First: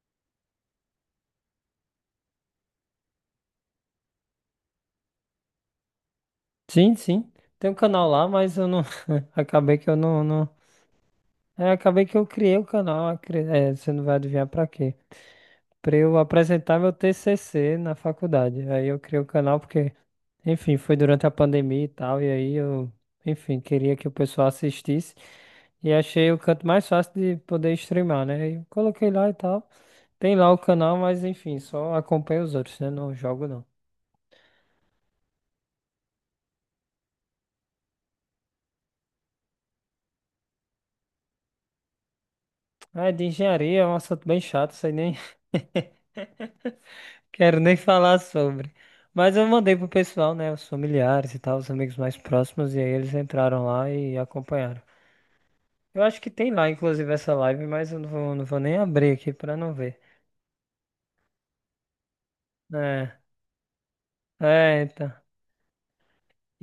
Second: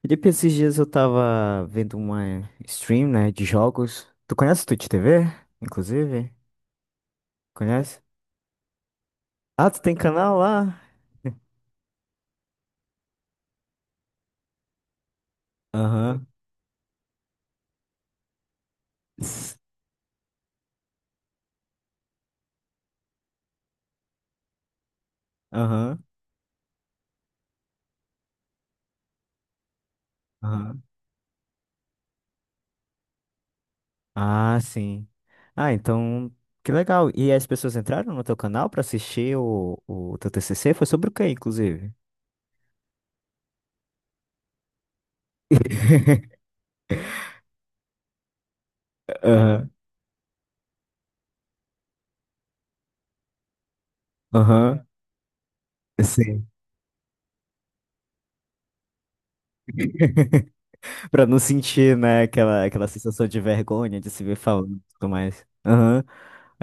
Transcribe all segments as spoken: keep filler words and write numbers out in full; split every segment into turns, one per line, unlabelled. Felipe, esses dias eu tava vendo uma stream, né, de jogos. Tu conhece o Twitch T V, inclusive?
Sim, sim. Tem um
Conhece?
canal lá, mas eu não.
Ah,
Acabei
tu
que
tem
eu não,
canal
não...
lá?
É, acabei que eu criei o canal. acre- É, você não vai adivinhar pra quê? Pra eu
Aham.
apresentar meu T C C na faculdade. Aí eu criei o
S-
canal porque, enfim, foi durante a pandemia e tal. E aí eu, enfim, queria que o pessoal assistisse. E
Aham.
achei o canto mais fácil de poder streamar, né? E coloquei lá e tal. Tem lá o
Aham.
canal, mas enfim, só acompanho os outros, né? Não jogo não.
Ah, sim. Ah, então, que legal. E as pessoas entraram no teu canal pra assistir o, o teu T C C? Foi sobre o quê, inclusive?
Ah, é de engenharia, é um assunto bem chato, sei nem. Quero nem falar sobre. Mas eu
Aham.
mandei pro pessoal, né? Os familiares e tal, os amigos mais próximos, e aí eles entraram lá e acompanharam.
Aham.
Eu acho que
Sim.
tem lá, inclusive, essa live, mas eu não vou, não vou nem abrir aqui pra não ver.
Pra não sentir, né, aquela, aquela
É,
sensação de vergonha de se ver falando e
é,
tudo
então.
mais. Aham.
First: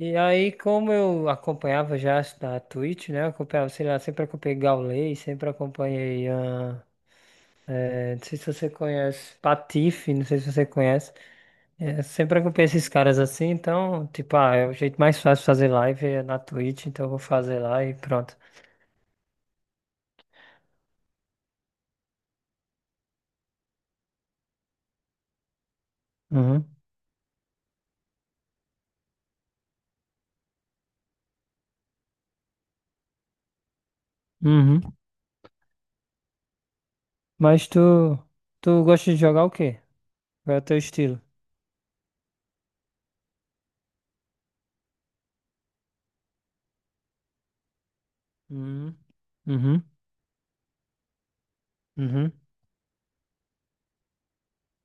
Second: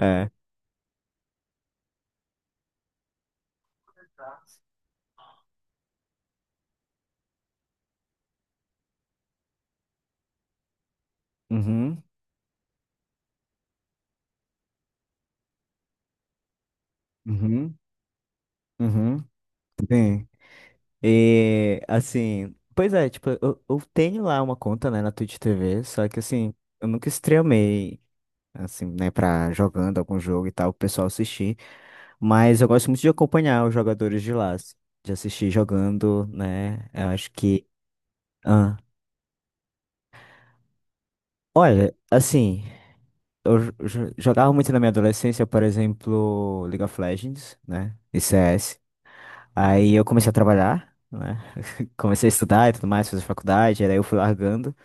E aí, como eu acompanhava já as da Twitch, né? Eu acompanhava, sei lá, sempre acompanhei Gaulei, sempre acompanhei. Ah, é, não sei se você conhece, Patife, não sei se você conhece. É,
Uhum.
sempre acompanho esses caras assim, então, tipo, ah, é o jeito mais fácil de fazer live é na Twitch, então eu vou fazer
Uhum.
lá e pronto.
Uhum, sim. E assim, pois é, tipo, eu, eu tenho lá uma conta, né, na Twitch T V, só que assim,
Uhum.
eu nunca streamei, assim, né, pra jogando algum jogo e tal, o pessoal assistir, mas eu gosto muito de acompanhar os jogadores de lá, assim,
Uhum.
de assistir jogando, né, eu acho
Mas
que
tu,
ah,
tu gosta de jogar o quê? Qual é o teu estilo?
olha, assim, eu jo- jo- jogava muito na minha adolescência, por exemplo, League of Legends, né, e C S.
Uhum. Uhum.
Aí eu comecei a trabalhar, né. Comecei a
Uhum.
estudar e tudo mais, fazer faculdade, aí eu fui largando.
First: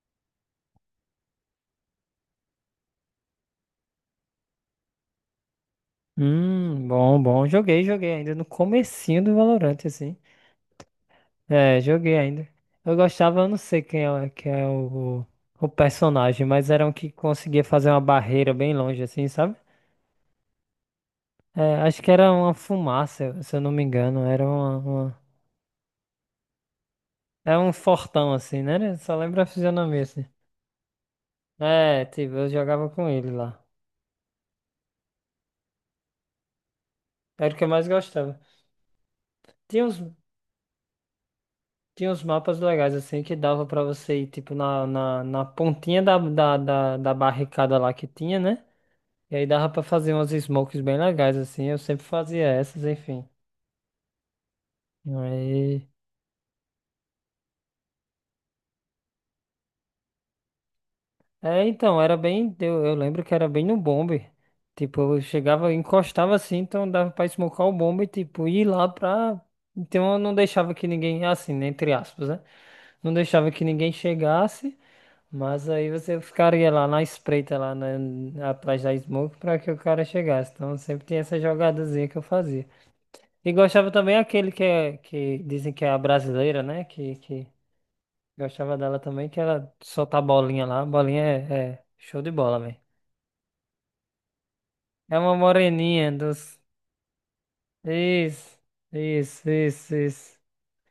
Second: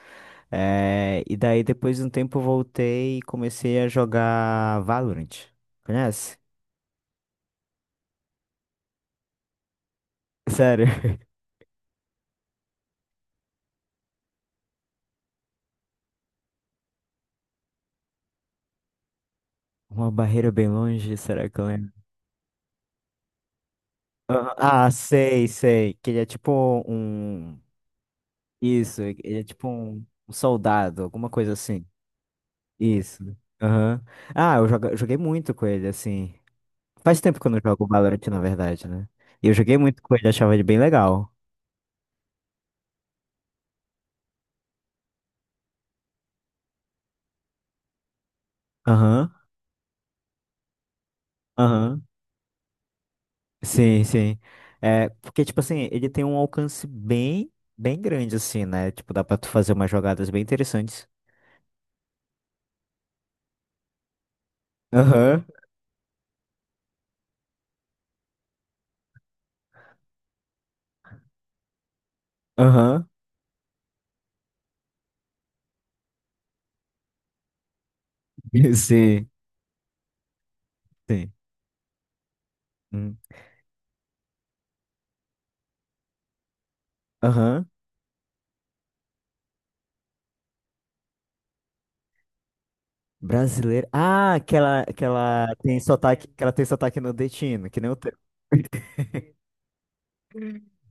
eh, e daí, depois de um tempo, eu voltei e comecei a jogar Valorant. Conhece?
Hum, bom, bom. Joguei, joguei ainda no comecinho do Valorant, assim.
Sério.
É, joguei ainda. Eu gostava, eu não sei quem é, quem é o, o personagem, mas era um que conseguia fazer uma barreira bem longe, assim, sabe?
Uma barreira bem longe, será que eu
É,
lembro?
acho que era uma fumaça, se eu não me engano. Era
Aham.
uma,
Ah,
uma-
sei, sei. Que ele é tipo um.
Era um fortão assim, né? Eu
Isso,
só
ele
lembro
é
a
tipo
fisionomia
um,
assim.
um soldado, alguma coisa assim.
É, tipo, eu jogava com ele
Isso.
lá.
Aham. Ah, eu joga- eu joguei muito com ele, assim. Faz tempo que eu
Era o
não
que eu
jogo
mais
Valorant,
gostava.
na verdade, né? E eu joguei
Tinha uns,
muito com ele, achava ele bem legal.
tinha uns mapas legais assim que dava pra você ir, tipo, na, na, na pontinha da, da, da, da barricada lá que tinha, né?
Aham,
E aí dava pra fazer umas smokes bem legais assim. Eu
aham.
sempre fazia essas, enfim.
Sim, sim. É, porque, tipo assim, ele tem um alcance bem, bem grande, assim, né? Tipo, dá pra tu fazer umas jogadas bem interessantes.
É, então, era bem. Eu, eu lembro que era bem no bombe. Tipo, eu
Aham,
chegava, encostava assim, então dava pra esmocar o bombe e, tipo, ir lá pra. Então eu não deixava que ninguém, assim, né, entre aspas, né?
aham.
Não deixava que ninguém chegasse, mas aí você ficaria lá na espreita, lá na- atrás da
Sim,
smoke, pra que o cara chegasse. Então sempre tinha
sim.
essa jogadazinha que eu fazia.
Hum.
E gostava também aquele que, é, que dizem que é a brasileira, né? Que, que
Aham.
Gostava dela também, que ela solta a bolinha lá. A bolinha é, é show de bola, velho.
Brasileiro. Ah, que ela, que
É uma
ela tem
moreninha
sotaque, que ela
dos.
tem sotaque nordestino, que nem o teu.
Isso, isso, isso, isso.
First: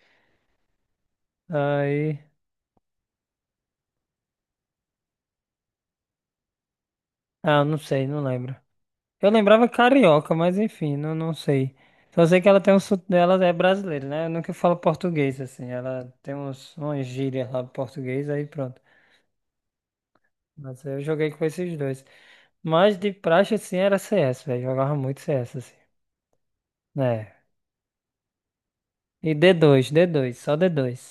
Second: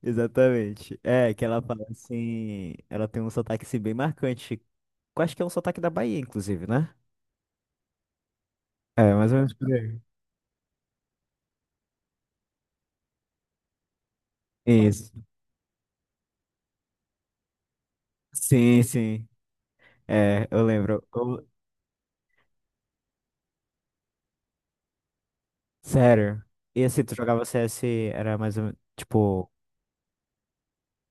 Exatamente. É, que ela fala
Aí.
assim. Ela tem um sotaque assim, bem marcante. Eu acho que é um sotaque da Bahia, inclusive, né?
Ah, não sei, não lembro.
É,
Eu
mais ou menos.
lembrava carioca, mas enfim, não, não sei. Só sei que ela tem um sotaque dela, é brasileira, né? Eu nunca falo
Isso.
português, assim. Ela tem uns, umas gírias lá em português, aí pronto.
Sim, sim. É, eu
Mas eu
lembro.
joguei com esses dois. Mas de praxe, assim, era C S, velho. Jogava muito C S, assim.
Sério. E assim, tu
É.
jogava C S, era mais ou menos,
E d
tipo,
dois d dois só d dois.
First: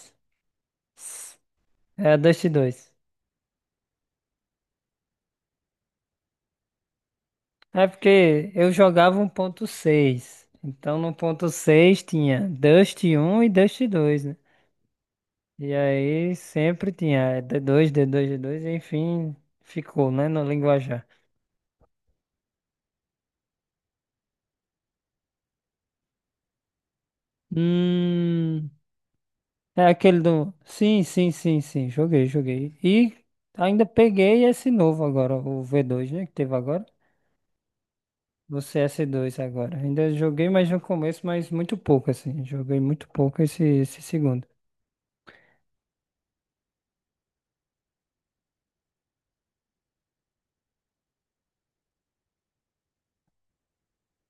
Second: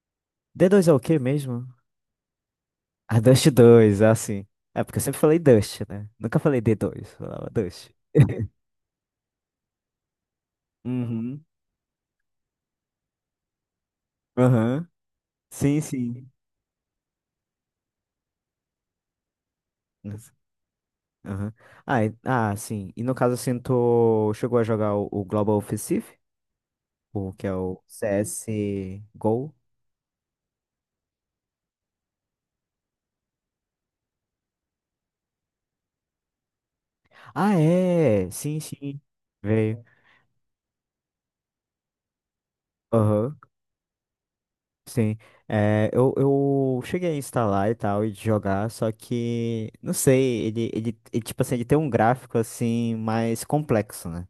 d dois é o quê mesmo?
É a Dust dois.
A Dust dois assim. É, porque eu sempre falei Dust, né? Nunca falei d dois, falava
É
Dust.
porque eu jogava um ponto seis. Então no
Uhum.
ponto seis tinha Dust um e Dust dois, né?
Aham.
E
Sim, sim.
aí sempre tinha d dois, d dois, d dois. Enfim, ficou, né,
Nossa.
no linguajar.
Aham. Ah, e- ah, sim. E no caso, assim, tu chegou a jogar o, o Global Offensive? O que é o C S
Hum,
G O?
é aquele do. Sim, sim, sim, sim, joguei, joguei. E ainda peguei esse novo agora, o v dois, né, que teve agora.
Ah, é! Sim,
O C
sim.
S dois agora.
Veio.
Ainda joguei mais no começo, mas muito pouco, assim. Joguei muito
Aham.
pouco esse, esse segundo.
Sim, é, eu, eu cheguei a instalar e tal, e de jogar, só que, não sei, ele, ele, ele, tipo assim, ele tem um gráfico, assim, mais complexo, né?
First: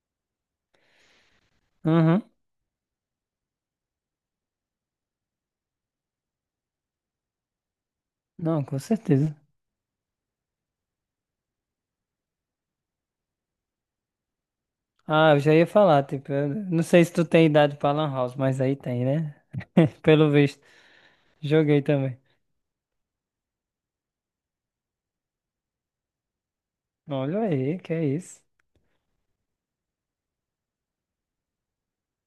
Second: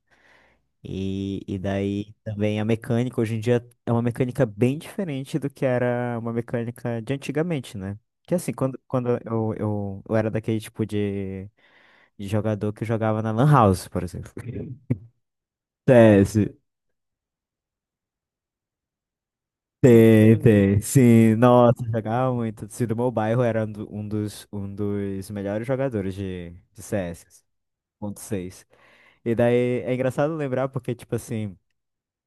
E, e daí
Uhum.
também a mecânica, hoje em dia, é uma mecânica bem diferente do que era uma mecânica de antigamente, né? Que assim,
Não, com
quando, quando
certeza.
eu, eu, eu era daquele tipo de, de jogador que jogava na Lan House, por exemplo.
Ah, eu já ia
C
falar, tipo, eu
S.
não sei se tu tem idade pra Lan House, mas aí tem, né? Pelo
Tem,
visto.
tem. Sim,
Joguei
nossa,
também.
jogava muito. Se do meu bairro era um do- um dos, um dos melhores jogadores de, de C S
Olha aí, que é
ponto
isso.
seis. E daí é engraçado lembrar porque, tipo assim,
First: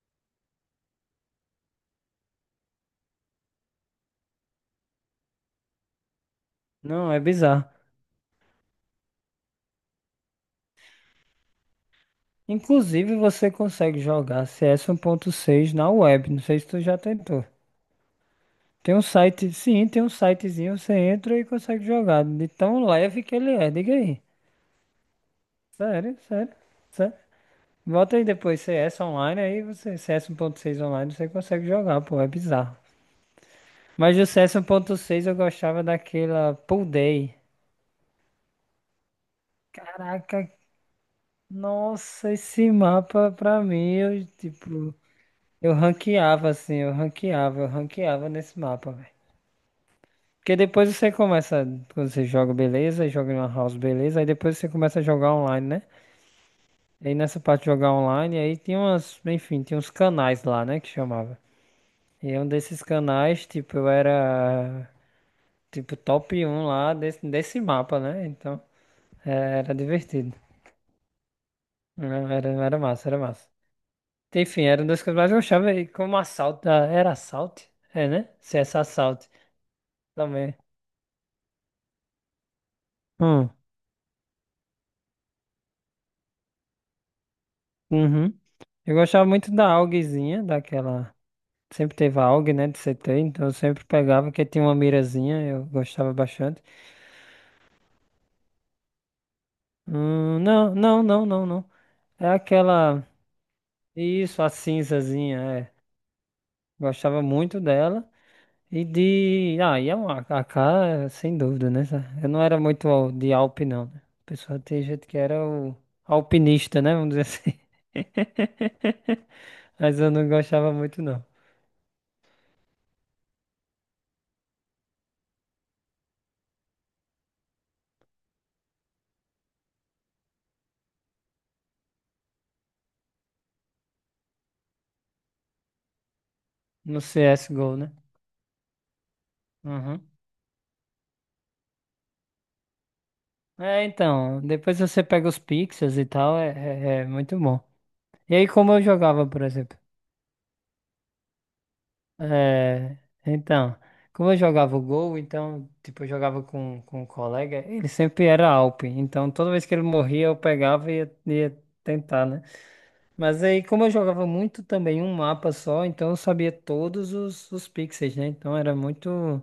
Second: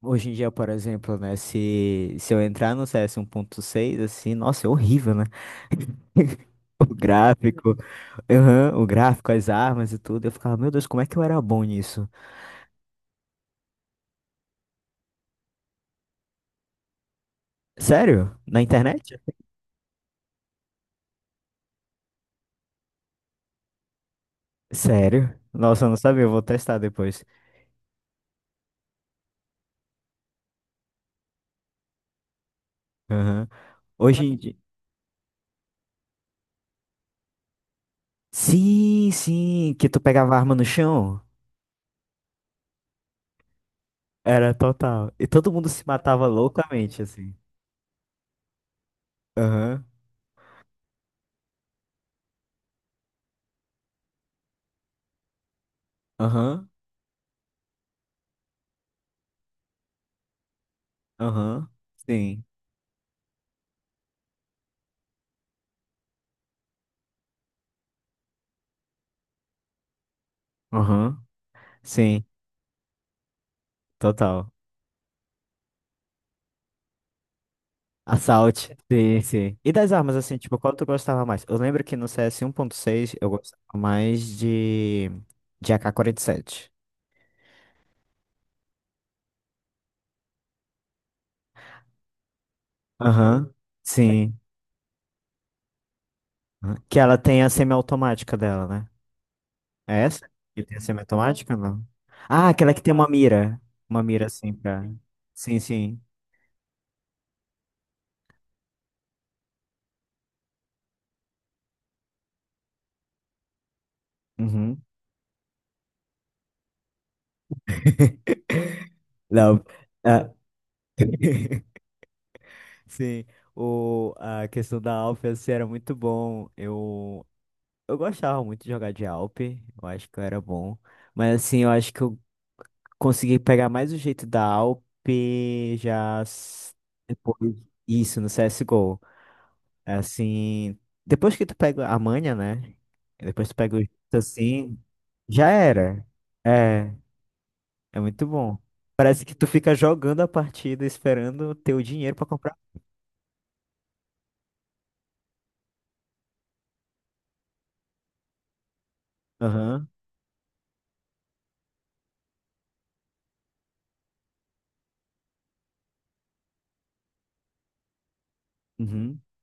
hoje em dia, por exemplo, né, se, se eu entrar no C S um ponto seis, assim, nossa, é horrível, né? O
Não, é bizarro.
gráfico, aham, o gráfico, as armas e tudo. Eu ficava, meu Deus, como é que eu era bom nisso?
Inclusive, você consegue jogar C S seis na web. Não sei se tu já tentou.
Sério? Na
Tem um
internet?
site, sim, tem um sitezinho, você entra e consegue jogar. De tão leve que ele é, diga aí.
Sério? Nossa, eu não
Sério,
sabia, eu vou
sério,
testar
sério.
depois.
Bota aí depois C S online, aí você, C S seis online, você consegue jogar, pô, é bizarro.
Aham.
Mas
Hoje
o
em
C
dia.
S um ponto seis eu gostava daquela Pool Day.
Sim, sim, que tu pegava a
Caraca,
arma no chão.
nossa, esse mapa pra mim, eu,
Era
tipo,
total. E todo mundo
eu
se matava
ranqueava assim, eu
loucamente, assim.
ranqueava, eu ranqueava nesse mapa, velho.
Aham,
Porque depois você começa, quando você joga, beleza, joga em uma house, beleza, aí depois você começa a jogar online, né?
aham,
E aí nessa parte de jogar online, aí tinha umas, enfim, tinha uns canais lá, né, que chamava.
aham.
E
Sim,
um desses canais, tipo, eu era, tipo, top um lá desse, desse mapa, né? Então, é, era divertido.
aham. Sim,
Não, Era, era massa, era massa.
total.
Enfim, eram duas coisas, mas eu achava aí como assalto. Ah, era assalto? É, né? Se
Assault.
C S
Sim,
assalto
sim. E das armas, assim,
também.
tipo, qual tu gostava mais? Eu lembro que no C S um ponto seis eu
Hum.
gostava mais de, de A K quarenta e sete.
Uhum. Eu gostava muito da augzinha, daquela. Sempre teve a aug, né, de C T, então eu
Aham,
sempre pegava,
sim.
que tinha uma mirazinha, eu gostava bastante.
Aham. Que ela tem a semiautomática dela, né? É essa?
Hum,
Que
não,
tem a
não, não, não,
semiautomática,
não.
não?
É
Ah, aquela que tem
aquela.
uma mira. Uma mira
Isso, a
assim pra.
cinzazinha,
Sim,
é.
sim.
Gostava muito dela. E de. Ah, e é um A K, sem dúvida, né? sa- Eu não era muito al- de Alpe, não, né? O pessoal
Uhum.
tem gente que era o alpinista, né? Vamos dizer assim.
Não.
Mas eu não
ah,
gostava muito, não.
Sim. O... A questão da Alp assim, era muito bom. Eu... eu gostava muito de jogar de Alp. Eu acho que eu era bom. Mas assim, eu acho que eu consegui pegar mais o jeito da Alp já s-
No
depois.
C S go, né?
Isso, no C S G O.
Uhum.
Assim, depois que tu pega a manha, né? Depois tu pega o
É,
jeito
então, depois
assim,
você pega os
já
pixels e
era.
tal, é,
É,
é é muito bom.
é muito
E aí,
bom.
como eu
Parece
jogava,
que
por
tu fica
exemplo?
jogando a partida esperando ter o dinheiro pra comprar.
É, então, como eu jogava o gol, então, tipo, eu jogava com, com um colega, ele sempre era Alp, então toda vez que ele
Aham.
morria eu pegava e ia, ia tentar, né? Mas aí, como eu jogava muito também um mapa só, então eu sabia todos os, os pixels, né? Então era
Uhum.
muito,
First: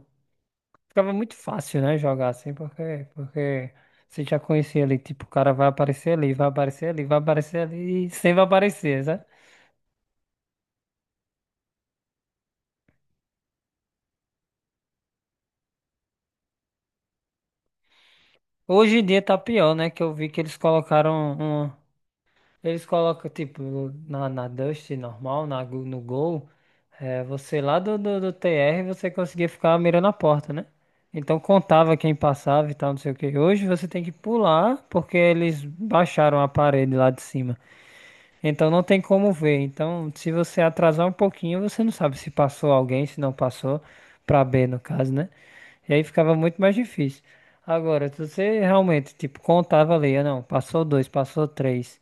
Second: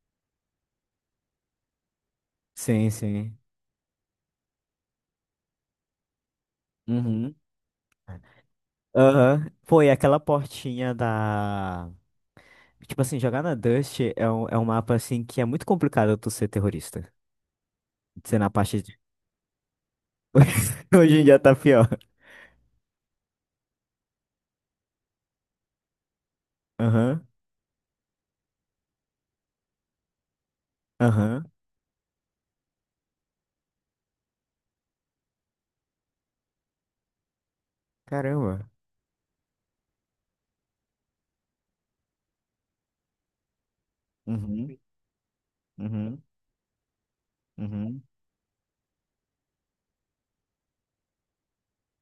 ficava muito fácil, né, jogar assim,
Sim,
porque,
sim.
porque você já conhecia ali, tipo, o cara vai aparecer ali, vai aparecer ali, vai
Uhum.
aparecer ali e sempre vai aparecer, né?
Aham. Pô, e aquela portinha da. Tipo assim, jogar na Dust é um, é um mapa assim que é muito complicado tu ser terrorista. Ser na parte de.
Hoje em dia tá pior, né? Que eu vi que eles
Hoje em
colocaram
dia tá
um.
pior.
Eles colocam, tipo, na, na Dust normal, na, Go- no Gol, é,
Aham.
você lá do, do, do T R, você conseguia ficar mirando a porta, né? Então
Aham.
contava quem passava e tal, não sei o que. Hoje você tem que pular, porque eles baixaram a parede lá de cima.
Caramba.
Então não tem como ver. Então, se você atrasar um pouquinho, você não sabe se passou alguém, se não passou, para B
Uhum.
no caso, né? E aí
Uhum.
ficava muito mais difícil.
Uhum.
Agora, se você realmente, tipo, contava ali, ah, não, passou dois, passou três,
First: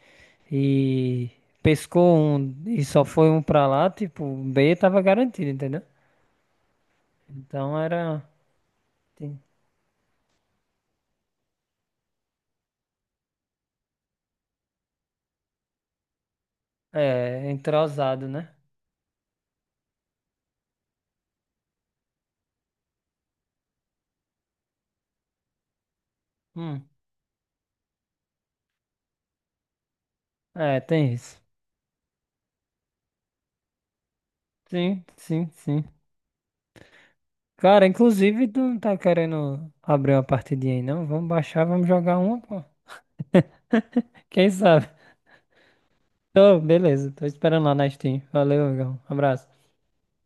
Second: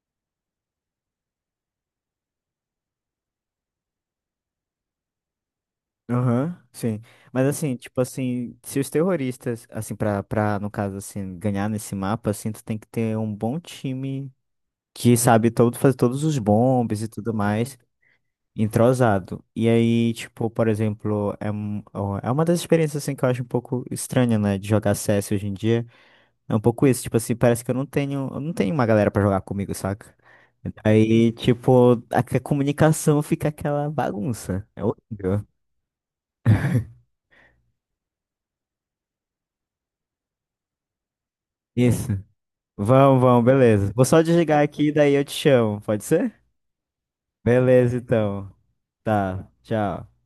e pescou um e só foi um pra lá, tipo, B tava garantido, entendeu?
Aham, sim. Mas assim,
Então
tipo
era,
assim, se os
tem-
terroristas, assim, pra, pra, no caso, assim, ganhar nesse mapa, assim, tu tem que ter um bom time que sabe todo, fazer todos os bombes e tudo
é,
mais,
entrosado, né?
entrosado. E aí, tipo, por exemplo, é, um- ó, é uma das experiências, assim, que eu acho um pouco estranha, né, de jogar C S hoje em dia. É um pouco
Hum,
isso, tipo assim, parece que eu não tenho, eu não tenho uma galera pra jogar comigo, saca?
é, tem
Aí,
isso.
tipo, a a comunicação fica aquela bagunça. É
Sim,
horrível.
sim, sim. Cara, inclusive tu não tá querendo abrir uma partidinha aí, não? Vamos baixar, vamos
Isso.
jogar uma, pô.
Vamos, vamos, beleza. Vou só
Quem
desligar
sabe?
aqui, daí eu te chamo, pode ser?
Tô, beleza. Tô esperando lá na
Beleza,
Steam.
então.
Valeu, amigão.
Tá,
Abraço.
tchau.